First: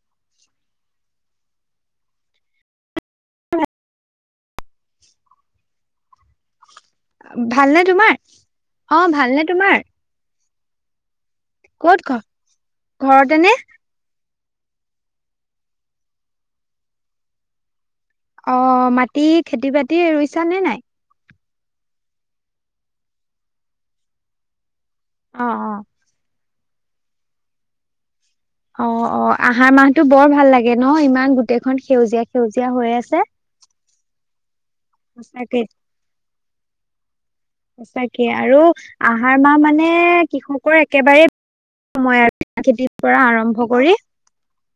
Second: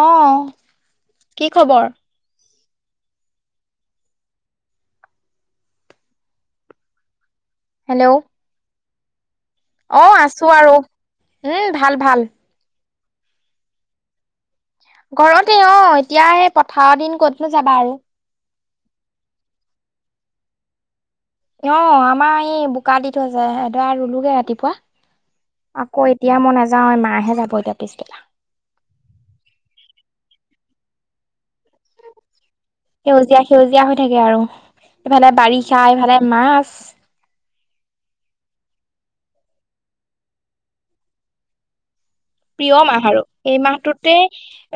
অঁ' কি খবৰ? [unintelligible] ভালনে তোমাৰ, অঁ' ভালনে তোমাৰ? অঁ' আছো আৰু। উম ভাল ক'ত ভাল। ঘৰ, ঘৰতে নে? ঘৰতে অঁ' এতিয়া সেই পথায়ৰ দিন ক'তনো যাবা আৰু। অঁ' মাটি খেতি বাতি ৰুইছা নে নাই? অঁ' আমাৰ ই বোকা দি থৈছে, এদৰা ৰুলোগে ৰাতিপুৱা। অ অ আকৌ এতিয়া মই নাযাও, মাহে যাব এতিয়া পিছবেলা। অঁ অঁ' আহাৰ মাহটো বৰ ভাল লাগে ন' ইমান গোটেইখন সেউজীয়া সেউজীয়া হৈ আছে। সেউজীয়া সেউজীয়া হৈ থাকে আৰু ইফালে সঁচাকে বাৰিষা, ইফালে মাছ। সঁচাকে আৰু আহাৰ মাহ মানে কৃষকৰ একেবাৰেই সময় আৰু। প্ৰিয় মাহ আৰু এই কৰি মাহটোতে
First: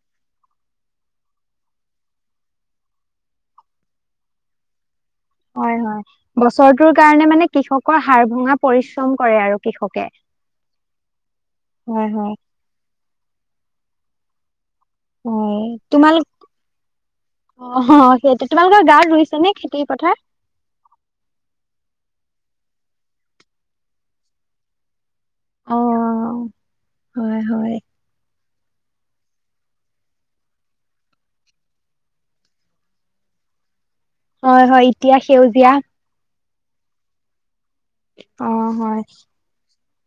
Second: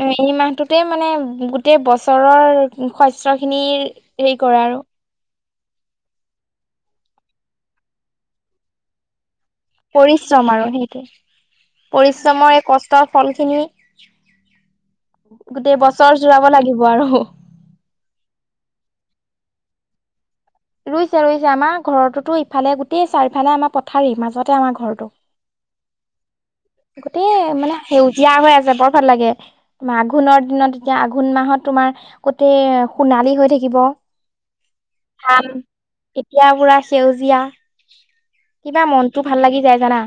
এ এই মাহটোতে মানে গোটেই বছৰৰ শস্য খিনিৰ সেৰি কৰে আৰু। হয় হয়। বছৰটোৰ কাৰণে মানে কৃষকৰ হাৰ ভঙা পৰিশ্ৰম কৰে আৰু। কৃষকে। পৰিশ্ৰম আৰু সেইটোৱে, হয় হয় পৰিশ্ৰমৰ কষ্ট ফল খিনি গোটেই বছৰ জোৰাব লাগিব আৰু। অহ' সেইটো, তোমালোকৰ গাঁৱত ৰুইছে নে খেতি পথাৰ? ৰুইছে ৰুইছে, আমাৰ ঘৰটোতো ইফালে গোটেই চাৰিফালে আমাৰ পথাৰে মাজতে আমাৰ ঘৰটো। অঁ। গোটেই মানে সেউজীয়া হৈ আছে বৰ ভাল লাগে। আঘোণৰ দিনত এতিয়া আঘোণ মাহত তোমাৰ গোতেই সোণালী হৈ থাকিব। হয় হয়, এতিয়া ধান সেউজীয়া। এতিয়া পুৰা সেউজীয়া, অ কিবা হয় মনটো ভাল লাগি যায় জানা।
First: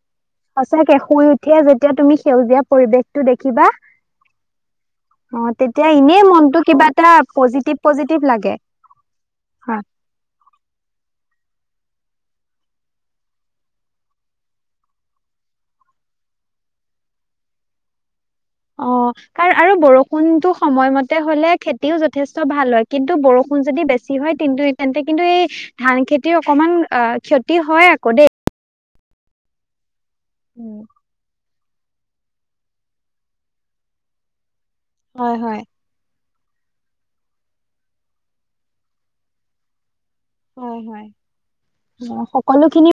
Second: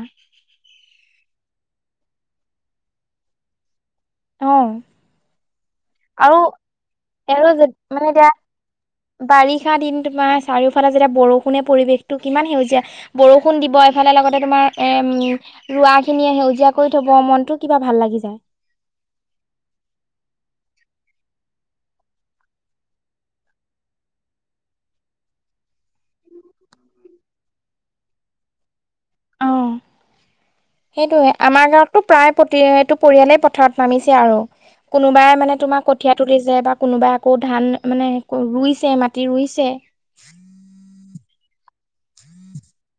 সঁচাকে, শুই উঠিয়েই যেতিয়া তুমি সেউজীয়া পৰিৱেশটো দেখিবা। অঁ। অঁ' তেতিয়া এনেই মনটো কিবা এটা আৰু পজিটিভ মানে পজিটিভ এতিয়া লাগে। বাৰিষা হয় দিনটোত তোমাৰ চাৰিওফালে যেতিয়া বৰষুণে পৰিৱেশটো কিমান সেউজীয়া। বৰষুণ দিব এইফালে লগতে তোমাৰ এম ৰোৱা খিনিয়ে সেউজীয়া কৰি থব মনটো কিবা ভাল লাগি যায়। অঁ। আৰু বৰষুণতো সময়মতে হ'লে খেতিও যথেষ্ট ভাল হয় কিন্তু বৰষুণ যদি বেছি হয় কিন্তু তেন্তে কিন্তু এই ধান খেতিৰ অকনমান আহ' ক্ষতি হয় আকৌ দেই। উমঁ। সেইটোৱে, আমাৰ গাঁৱতটো প্ৰায় এইটো পৰিয়ালেই পথাৰত নামিছে আৰু। কোনোবাই হয় মানে হয় তোমাৰ কঠীয়া তুলিছে বা কোনোবাই আকৌ ধান মানে ৰুইছে মাটি ৰুইছে। হয় হয় অ সকলোখিনি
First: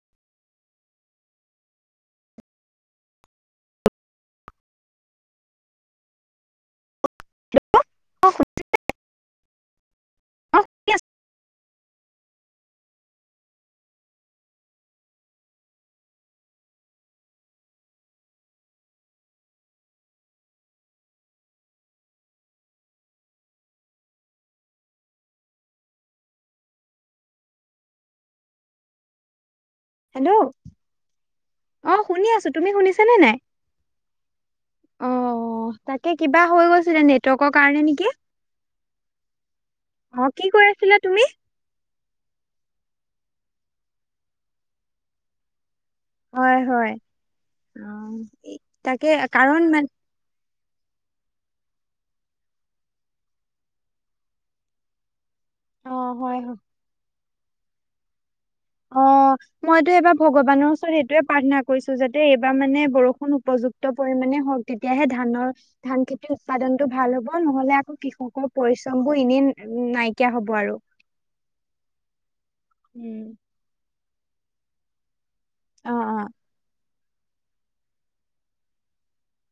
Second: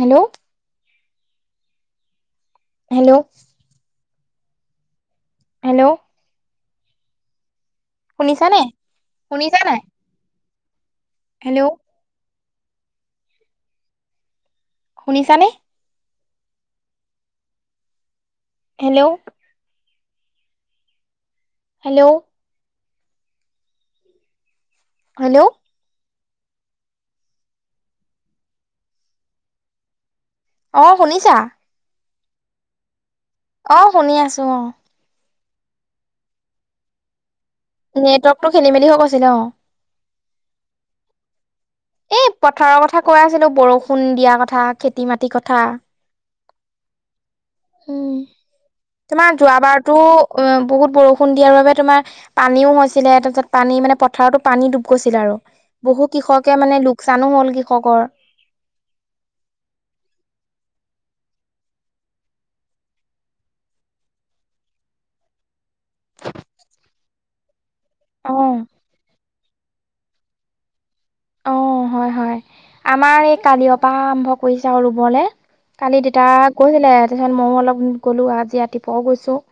হেল্ল' হেল্ল ' হেল্ল' শুনিছা নে শুনিছা নাই অ শুনি আছো হেল্ল' শুনিছানে হেল্ল' হেল্ল' হেল্ল' হেল্ল' অ শুনিছা অ শুনি আছো তুমি শুনিছা নে নাই অ শুনি আছো অ অ তাকে কিবা হৈ গৈছিলে নেট ৱকৰ কাৰনে নেটৱৰ্কতটো খেলি মেলি হৈ গৈছিলে অ অ কি কৈ আছিলা তুমি এই পথাৰৰ কথা কৈ আছিলো বৰষুণ দিয়া কথা খেতি মাটিৰ কথা হয় হয় অ উম এই তাকে তোমাৰ কাৰণ মানে যোৱাবাৰতো অ বহুত বৰষুণ দিয়াৰ বাবে তোমাৰ পানীও হৈছিলে তাৰপিছত পানী মানে পথাৰতো পানী ডুব গৈছিলে আৰু অ বহু হয় কৃষকে হয় মানে লোকচানো হল কৃষকৰ অ মইতো এইবাৰ ভগৱানৰ ওচৰত এইটোয়ে প্ৰাৰ্থনা কৰিছো যাতে এইবাৰ মানে বৰষুণ উপযুক ক্ত পৰিমাণে হওক তেতিয়াহে ধানৰ ধান খেতি উৎপাদনতটো ভাল হ'ব নহলে আকৌ অ কৃষকৰ পৰিশ্ৰম বোৰ এনেই নাইকিয়া হব আৰু অ হয় হয় উম। আমাৰ এই কালিঅ পা আৰম্ভ কৰিছে আউ ৰুবলে অ কালি অ দেতা গৈছিলে তাৰপিছত মউ অলপ গলো আজি ৰাতিপুৱাও গৈছো।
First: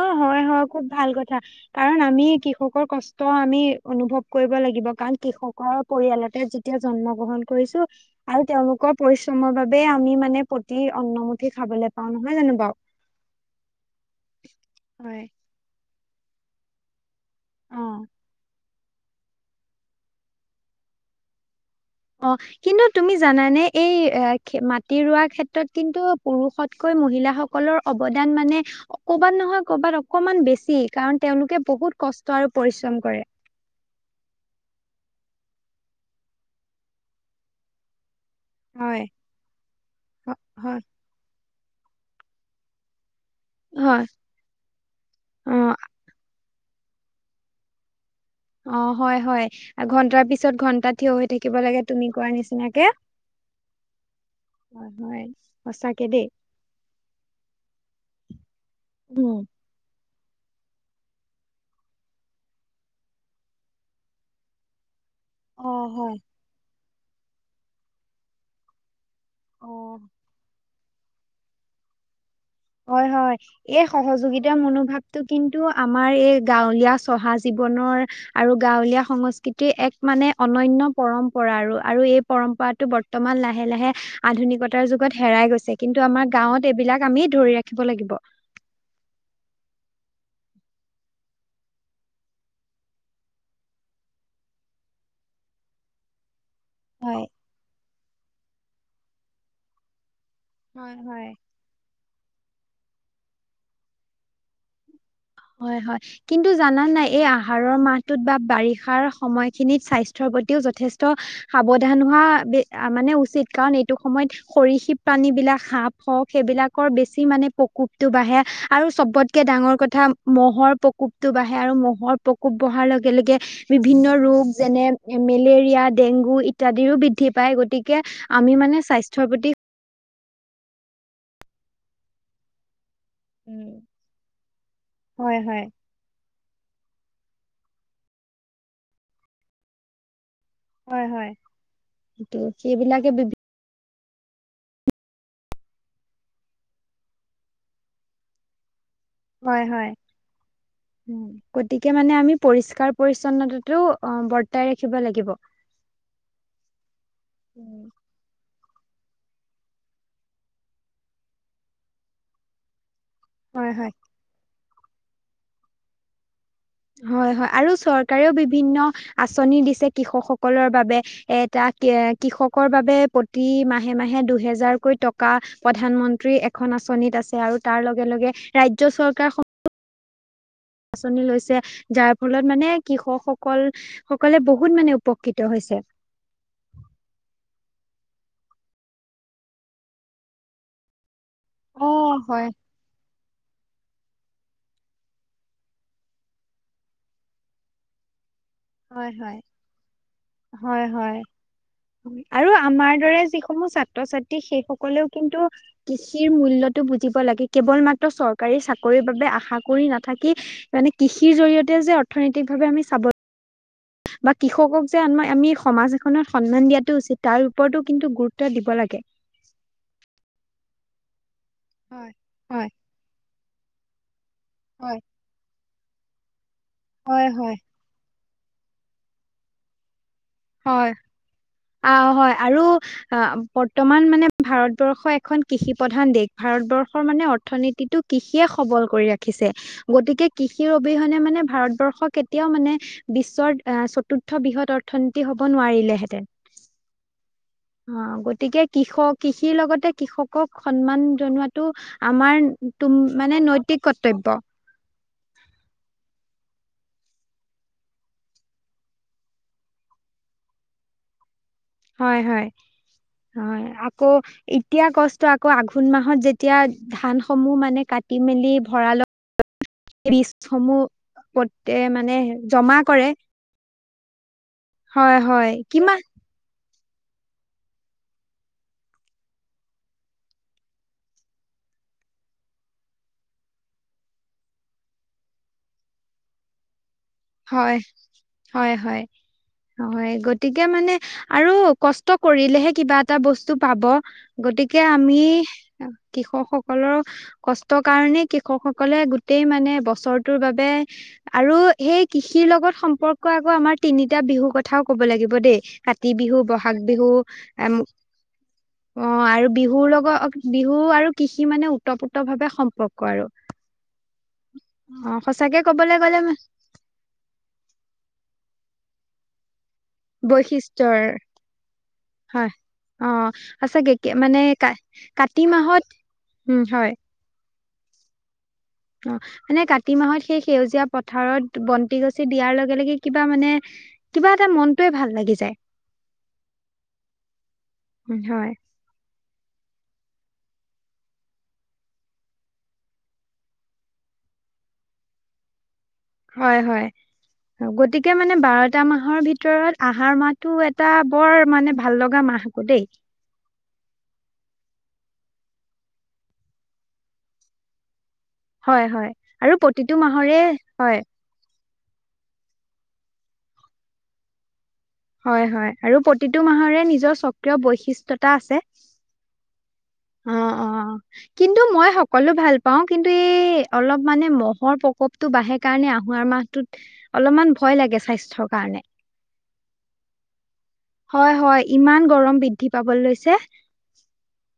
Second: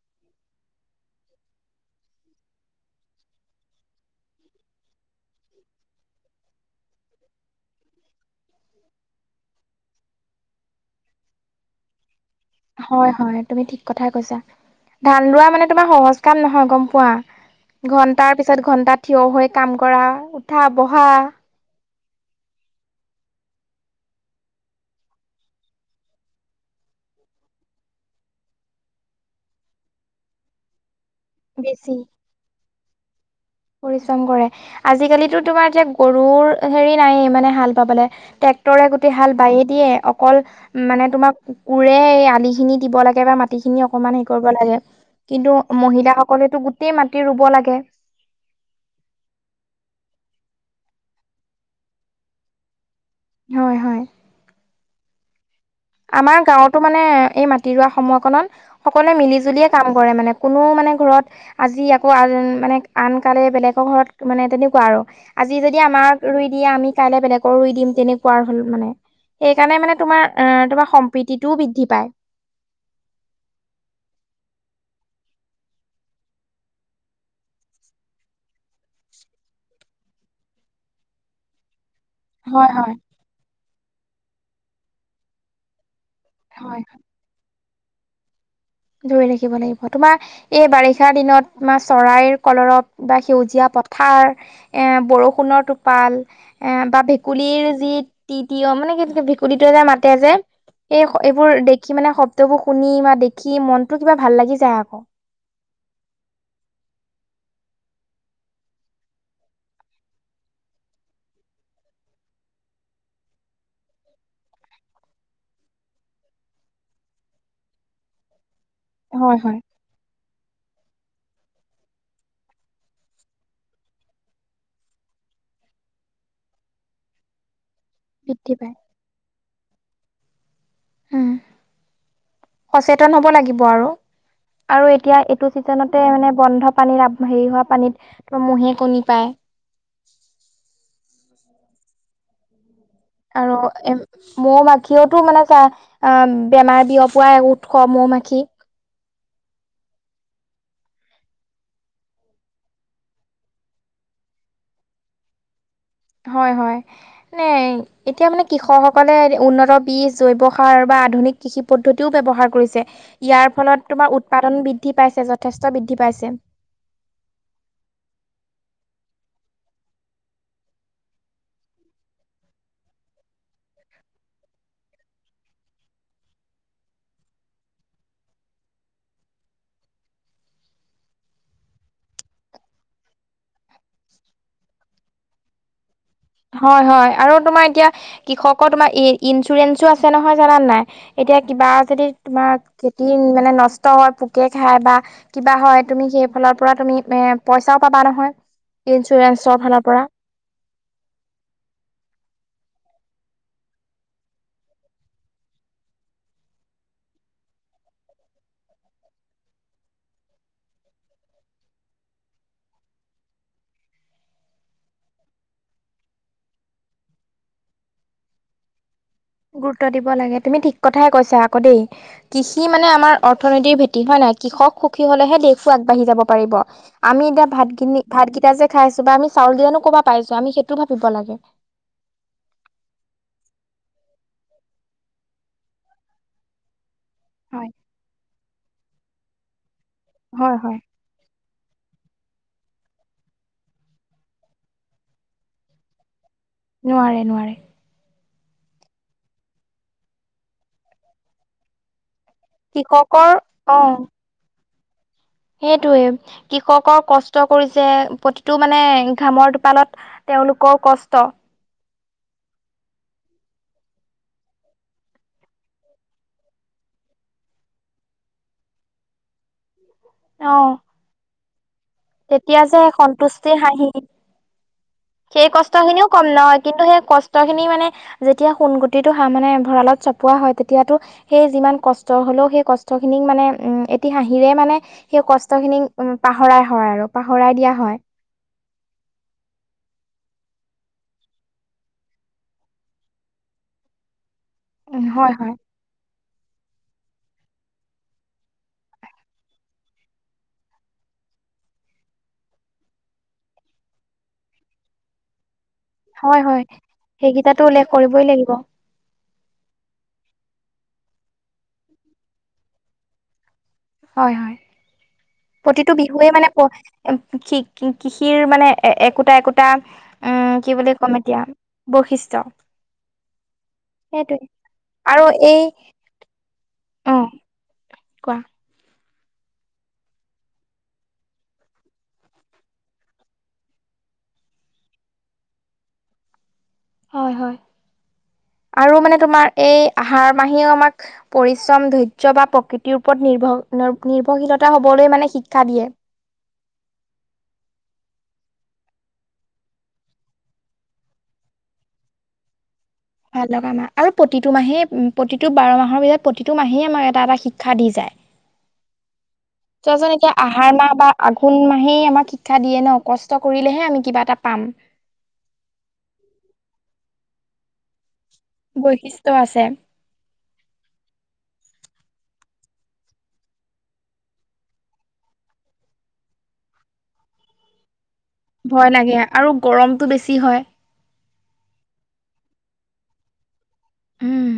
অ হয় হয় খুব ভাল কথা কাৰণ আমি কৃষকৰ কষ্ট আমি অনুভৱ কৰিব লাগিব কাৰণ কৃষকৰ পৰিয়ালতে যেতিয়া জন্ম গ্ৰহণ কৰিছো আৰু তেওঁলোকৰ পৰিশ্ৰমৰ বাবে আমি মানে প্ৰতি অন্নমুঠি খাবলৈ পাওঁ নহয় জানো বাউ। হয় হয় তুমি ঠিক কথাই কৈছা ধান হয় ৰোৱা মানে তোমাৰ সহজ কাম নহয় গম অ পোৱা। ঘন্টাৰ পিছত ঘন্টা থিয় হৈ কাম কৰা উঠা বহা অ কিন্তু তুমি জানানে এই এ মাটি ৰোৱাৰ ক্ষেত্ৰত কিন্তু পুৰুষত কৈ মহিলাসকলৰ অৱদান মানে কৰবাত নহয় কৰবাত অকমান বেছি। কাৰণ তেওঁলোকে বেছি বহুত কষ্ট আৰু পৰিশ্ৰম কৰে পৰিশ্ৰম কৰে আজিকালিতো তোমাৰ এতিয়া গৰুৰ হেৰি নাই য়ে মানে হাল বাবলে ট্ৰেক তৰে হয় গোটেই হাল বায়ে দিয়ে হয় অকল হয় মানে তোমাক কোৰে আলিখিনি দিব লাগে বা মাট টি খিনি হয়, অকমান হে কৰিব লাগে অ কিন্তু মহিলাসকলেতো গোটেই মাটি ৰুব লাগে। অ হয় হয় ঘন্টাৰ পিছত ঘন্টা থিয় হৈ থাকিব লাগে তুমি কোৱাৰ নিচিনাকে হয় হয় হয় হয় সঁচাকে দেই আমাৰ গাঁৱতো মানে এই মাটি ৰোৱা সময়কনত সকলোৱে মিলি উম জুলিয়ে কাম কৰে মানে কোনো মানে ঘৰত আজি আকৌ আন মানে আনকালে বেলেগৰ ঘৰত মানে তেনেকুৱা আৰু আজি অ যদি হয় আমাক ৰুই দিয়ে আমি কাইলে বেলেগৰ ৰুই দিম তেনেকুৱা হ'ল মানে অ সেইকাৰণে মানে তোমাৰ অ তোমাৰ সম্প্ৰীতিটোও বৃদ্ধি পায়। হয় হয়। এই সহযোগিতাৰ মনোভাৱটো কিন্তু আমাৰ এই গাঁৱলীয়া চহা জীৱনৰ আৰু গাঁৱলীয়া সংস্কৃতিৰ এক মানে অনন্য পৰম্পৰা আৰু আৰু এই হয় পৰম্পৰাটো হয় বৰ্তমান লাহে লাহে আধুনিকতাৰ যুগত হেৰাই গৈছে কিন্তু আমাৰ গাঁৱত হয় এইবিলাক আমি ধৰি ৰাখিব লাগিব। ধৰি ৰাখিব লাগিব তোমাৰ এই বাৰিষা দিনত তোমাৰ চৰাইৰ কলৰত বা সেউজীয়া পথাৰ এ বৰষুণৰ টোপাল এ বা হয় ভেকুলীৰ যি তি তিয় মানে কি ভেকুলীটো যে মাতে যে হয় এই হয় এইবোৰ দেখি মানে শব্দবোৰ শুনি বা দেখি মনটো কিবা ভাল লাগি যায় আকৌ। হয়, হয়। কিন্তু জানা নাই এই আহাৰৰ মাহটোত বা বাৰিষাৰ সময়খিনিত স্বাস্থ্যৰ প্ৰতিও যথেষ্ট সাৱধান হোৱা বে মানে উচিত, কাৰণ এইটো সময়ত সৰিসৃপ প্ৰাণীবিলাক সাপ হওক সেইবিলাকৰ বেছি মানে প্ৰকোপটো বাঢ়ে আৰু হয় চবতকে হয় ডাঙৰ কথা মহ'ৰ প্ৰকোপটো বাঢ়ে আৰু মহ'ৰ প্ৰকোপ বঢ়াৰ লগে লগে বিভিন্ন ৰোগ যেনে মেলেৰিয়া, ডেংগু ইত্যাদিৰো বৃদ্ধি পায় গতি কে বৃদ্ধি আমি পায় মানে স্বাস্থ্যৰ প্ৰতি উম সচেতন হ'ব লাগিব উম আৰু আৰু এতিয়া হয় এইটো হয় চিজন তে মানে বন্ধ পানীত হেৰি হোৱা পানীত মহে কণী পাৰে। হয় হয় সেইবিলাকে বিভিন্ন আৰু এ মৌ মাখিয়েইতো মানে অ' বেমাৰ বিয়পোৱা এক উৎস মৌ মাখি। হয়, হয়। গতিকে মানে আমি পৰিষ্কাৰ পৰিছন্নতাটো অ' বৰ্তাই ৰাখিব লাগিব। হয়, হয়। মানে এতিয়া মানে কৃষকসকলে উন্নত বীজ জৈৱ সাৰ বা আধুনিক কৃষি পদ্ধতিও ব্যৱহাৰ কৰিছে। ইয়াৰ হয়, হয় ফলত তোমাৰ উৎপাদন বৃদ্ধি পাইছে, যথেষ্ট বৃদ্ধি পাইছে। হয়, হয় আৰু চৰকাৰেও বিভিন্ন আঁচনি দিছে কৃষকসকলৰ বাবে এটা কে কৃষকৰ বাবে প্ৰতি মাহে, মাহে দুহেজাৰকৈ ট কা, প্ৰধানমন্ত্ৰী এখন আঁচনিত আছে আৰু তাৰ লগে- লগে ৰাজ্য চৰকাৰ খ আঁচনি লৈছে, যাৰ ফলত মানে কৃষকসকল সকলে বহুত মানে উপকৃত হৈছে। হয়, হয় আৰু তোমাৰ এতিয়া কৃষকৰ তোমাৰ ই ইঞ্চুৰেঞ্চো আছে নহয়, জানানে নাই। এতিয়া কিবা যদি অ', হয়, তোমাৰ খেতি মানে নষ্ট হয়, পোকে খায় বা কিবা হয় তুমি সেইফালৰ পৰা তুমি এ পইচাও পাবা নহয় হয়, হয়। ইঞ্চুৰেঞ্চৰ ফালৰ পৰা। হয়, হয়। আৰু আমাৰ দৰে যিসমূহ ছাত্ৰ ছাত্ৰী সেই সকলেও কিন্তু কৃষিৰ মূল্যটো বুজিব লাগে কেৱল মাত্ৰ চৰকাৰী চাকৰিৰ বাবে আশা কৰি নাথাকি মানে কৃষিৰ জৰিয়তেও যে অৰ্থনৈতিকভাৱে আমি স্বাৱ বা কৃষকক যে আমা আমি সমাজ এখনত সন্মান দিয়াাটো উচিত, তাৰ ওপৰতো কিন্তু গুৰুত্ব দিব লাগে। গুৰুত্ব দিব লাগে, তুমি ঠিক কথাই কৈছা আকৌ দেই হয় কৃষি হয় মানে আমাৰ অৰ্থনীতিৰ ভেটি হয় নাই কৃষক হয় সুখী হ'লেহে দেশো আগবাঢ়ি যাব পাৰিব, হয় আমি এতিয়া হয় ভাত খিনি ভাতকেইটা যে খাইছোঁ বা আমি চাউল দিয়ানো ক'ৰ পৰা পাইছোঁ, আমি সেইটো ভাবিব লাগে। আও হয় আৰু বৰ্তমান মানে ভাৰতবৰ্ষ এখন কৃষি প্ৰধান দেশ। ভাৰতবৰ্ষৰ মানে হয় অৰ্থনীতিটো কৃষিয়ে সবল কৰি ৰাখিছে। গতিকে হয় কৃষিৰ হয় অবিহনে মানে ভাৰতবৰ্ষক কেতিয়াও মানে বিশ্বত আ, চতুৰ্থ বৃহৎ অৰ্থনীতি হ'ব নোৱাৰিলেহেঁতেন। নোৱাৰে, নোৱাৰে। অ' গতিকে কৃষক কৃষিৰ লগতে কৃষকক সন্মান জনোৱাটো আমাৰ তুম কৃষকৰ মানে নৈতিক কৰ্তব্য। সেইটোয়ে, কৃষকৰ কষ্ট কৰিছে, প্ৰতিটো মানে ঘামৰ টোপালত তেওঁলোকৰ কষ্ট। হয়, হয়, হয়। আকৌ এতিয়া কষ্ট আকৌ আঘোণ মাহত যেতিয়া ধানসমূহ মানে কাটি মেলি ভঁড়ালত [unintelligible] অ বীজসমূহ [unintelligible] তেতিয়া জমা যে কৰে। সন্তুষ্টি হাঁহি, হয়, সেই হয়, কিমান কষ্টখিনিও কম নহয়, কিন্তু সেই কষ্টখিনি মানে যেতিয়া সোণ গুটিটো হা, মানে ভঁৰালত চপোৱা হয় তেতিয়াতো সেই যিমান কষ্ট হ'লেও সেই কষ্টখিনিক মানে উম, এটি হাঁহিৰে মানে সেই কষ্টখিনি উ, পাহৰাই হয় আৰু। পাহৰাই দিয়া হয়, হয় হয়। হয়, গতিকে মানে আৰু কষ্ট কৰিলেহে কিবা এটা বস্তু পাব। গতিকে উম আমি হয় হয় কৃষকসকলৰ কষ্টৰ কাৰণেই কৃষকসকলে গোটেই মানে বছৰটোৰ বাবে আৰু সেই কৃষিৰ লগত সম্পৰ্ক আকৌ আমাৰ তিনিটা বিহু কথাও ক'ব লাগিব দেই। কা তি বিহু, হয় হয় বহাগ বিহু সেইকেইটাতো উল্লেখ [unintelligible] কৰিবই লাগিব অ' আৰু বিহুৰ লগত, বিহু আৰু কৃষি মানে ওতপ্ৰোত ভাৱে সম্পৰ্ক আৰু। হয় হয়। অ সঁচাকে প্ৰতিটো কবলৈ গ'লে বিহুৱেই ম- মানে [unintelligible] কৃষিৰ মানে এ-একোটা একোটা উম, কি বুলি বৈশিষ্ট্যৰ ক'ম এতিয়া বৈশিষ্ট্য হয়। অ' সঁচাকেগে মানে সেইটোৱে আৰু কা-কাতি এই মাহত উম, হয়। অ' কোৱা? অ' মানে কাতি মাহত সেই সেউজীয়া পথাৰত বন্তি গছি দিয়াৰ লগে লগে কিবা মানে কিবা এটা মনটোৱে ভাল লাগি যায়। হয় হয় হয়। আৰু মানে তোমাৰ এই আহাৰ মাহেও আমাক পৰিশ্ৰম, ধৈৰ্য বা প্ৰকৃতিৰ ওপৰত নিৰ্ভৰ নিৰ্ভৰশীলতা হ'বলৈ মানে শিক্ষা দিয়ে। হয় হয়। গতিকে মানে বাৰটা মাহৰ ভিতৰত আহাৰ মাহটো এটা বৰ মানে ভাল লগা মাহ। দেই। ভাল লগা মাহ আৰু প্ৰতিটো মাহেই, প্ৰতিটো বাৰ মাহৰ ভিতৰত প্ৰতিটো মাহেই আমাক এটা এটা শিক্ষা দি যায়। হয় হয় আৰু প্ৰতিটো চোৱাচোন এতিয়া মাহৰে, আহাৰ মাহ হয়। বা আঘোণ মাহেই আমাক শিক্ষা দিয়ে ন'? কষ্ট কৰিলেহে আমি কিবা এটা পাম। হয় হয় আৰু প্ৰতিটো মাহৰে নিজৰ স্বক্ৰিয় বৈশিষ্ট্যতা আছে। বৈশিষ্ট আছে। অ', অ'। কিন্তু মই সকলো ভাল পাওঁ, কিন্তু এই অলপ মানে ম'হৰ প্ৰকোপ- ম'হ তো বাঢ়ে কাৰণে আহুৱাৰ মাহত অলপমান ভয় লাগে স্বাস্থ্য- ভয় লাগে আৰু গৰমটো বেছি হয়। হয়-হয়, ইমান গৰম বৃদ্ধি পাব লৈছে। উম।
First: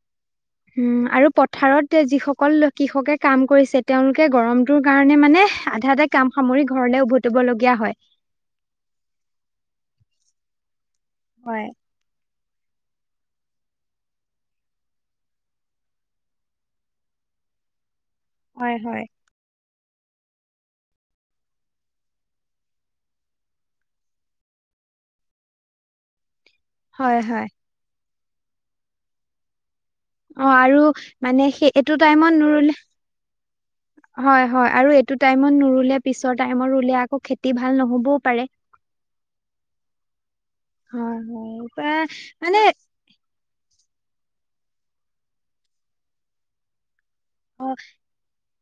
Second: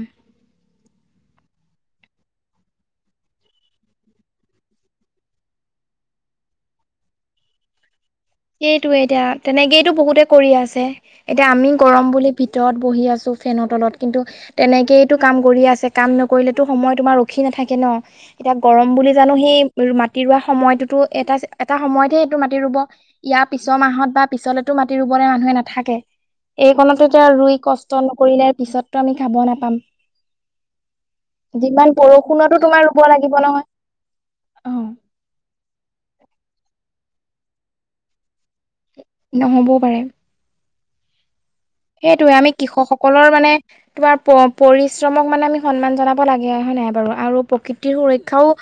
উম, আৰু পথাৰত যিসকল কৃষকে কাম কৰিছে তেওঁলোকে গৰমটোৰ কাৰণে মানে আধাতে- কাম সামৰি ঘৰলে উভতিব লগীয়া হয়। সেইটোৱে এতিয়া তেনেকেই তো বহুতে কৰি আছে। এতিয়া হয়, আমি গৰম বুলি- ভিতৰত বহি আছোঁ ফেনৰ তলত কিন্তু- তেনেকেই টো কাম কৰি আছে কাম নকৰিলেতো সময় তোমাৰ ৰখি নাথাকে ন। এতিয়া হয়, গৰম হয়, বুলি জানো সেই মাটি ৰোৱা সময়টোতো এটা-এটা সময়ত'হে সেইটো মাটি ৰুব। ইয়াৰ পিছৰ মাহত বা পিছলেতো মাটি ৰুবলৈ মানুহে নাথাকে। এইকণতে হয়, তেওঁ হয় ৰুই কষ্ট- নকৰিলে পিছতটো আমি খাব নাপাম। অঁ', -আৰু মানে সেই যিমান এইটো টাইমত বৰষুণতো নোৰুলে, তোমাৰ ৰুব লাগিব নহয় হয়- হয়, অ আৰু- টো টাইমত নৰুলে পিছৰ টাইমত ৰুলে আকৌ খেতি ভাল নহ'বও পাৰে। নহ'বও পাৰে। উম, হয়। বা সেইটোয়ে আমি মানে কৃষক- সকলৰ মানে তোমাৰ পৰিশ্ৰমক মানে আমি সন্মান জনাব লাগে, হয় নাই বাৰু। আৰু প্ৰকৃতিৰ সুৰক্ষাও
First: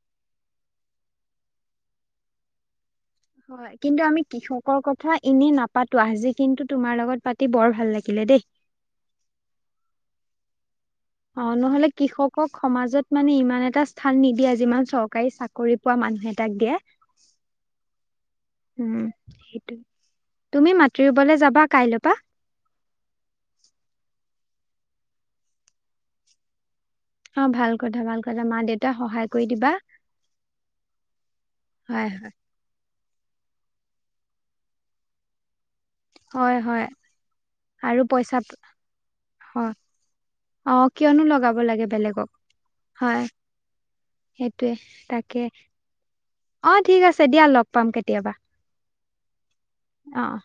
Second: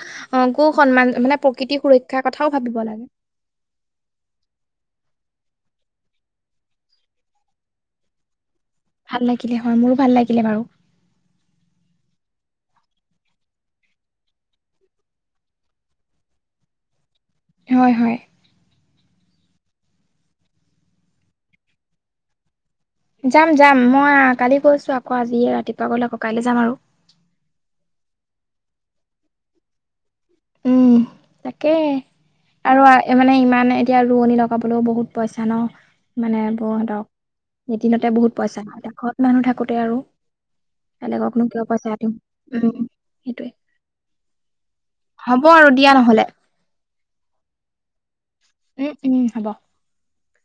কো সন্মান মানে প্ৰকৃতিৰ সুৰক্ষাৰ কথাও ভাবিব লাগে। হয়, কিন্তু আমি কৃষকৰ কথা এনেই নাপাতো, আজি কিন্তু তোমাৰ লগত পাতি বৰ ভাল লাগিলে দেই। ভাল লাগিলে হয়, মোৰো ভাল লাগিলে বাৰু। অহ', নহ'লে কৃষকক সমাজত মানে ইমান এটা স্থান নিদিয়ে যিমান চৰকাৰী-চাকৰি- পোৱা মানুহ কেইটাক দিয়ে। হয়-হয়। উম' সেইটোৱে। তুমি মাটি ৰুবলে যাবা কাইলৈ পৰা? যাম-যাম, মই কালি গৈছো আকৌ আজি ৰাতিপুৱা গ'লে আকৌ কাইলৈ যাম আৰু। অঁহ', ভাল কথা, ভাল কথা, মাঁ-দেউতাক সহায় কৰি দিবা। উমঁ, তাকে। হয় হয় আৰু মানে ইমান এতিয়া ৰোৱনি লগাবলৈও বহুত পইচা ন। মানে হয় হয় বহুত, এদিনতে বহুত পইচা এ' ঘৰত মানুহ থাকোতে আৰু। অঁহ', - কিয়নো বেলেগকনো লগাব কিয় লাগে পইচা দিম বেলেগক উম হয়। সেইটোৱে সেইটোৱে তাকে। হ'ব আৰু দিয়া নহ'লে অঁহ', ঠিক আছে দিয়া লগ পাম কেতিয়াবা। উম-উম, হ'ব। অঁ।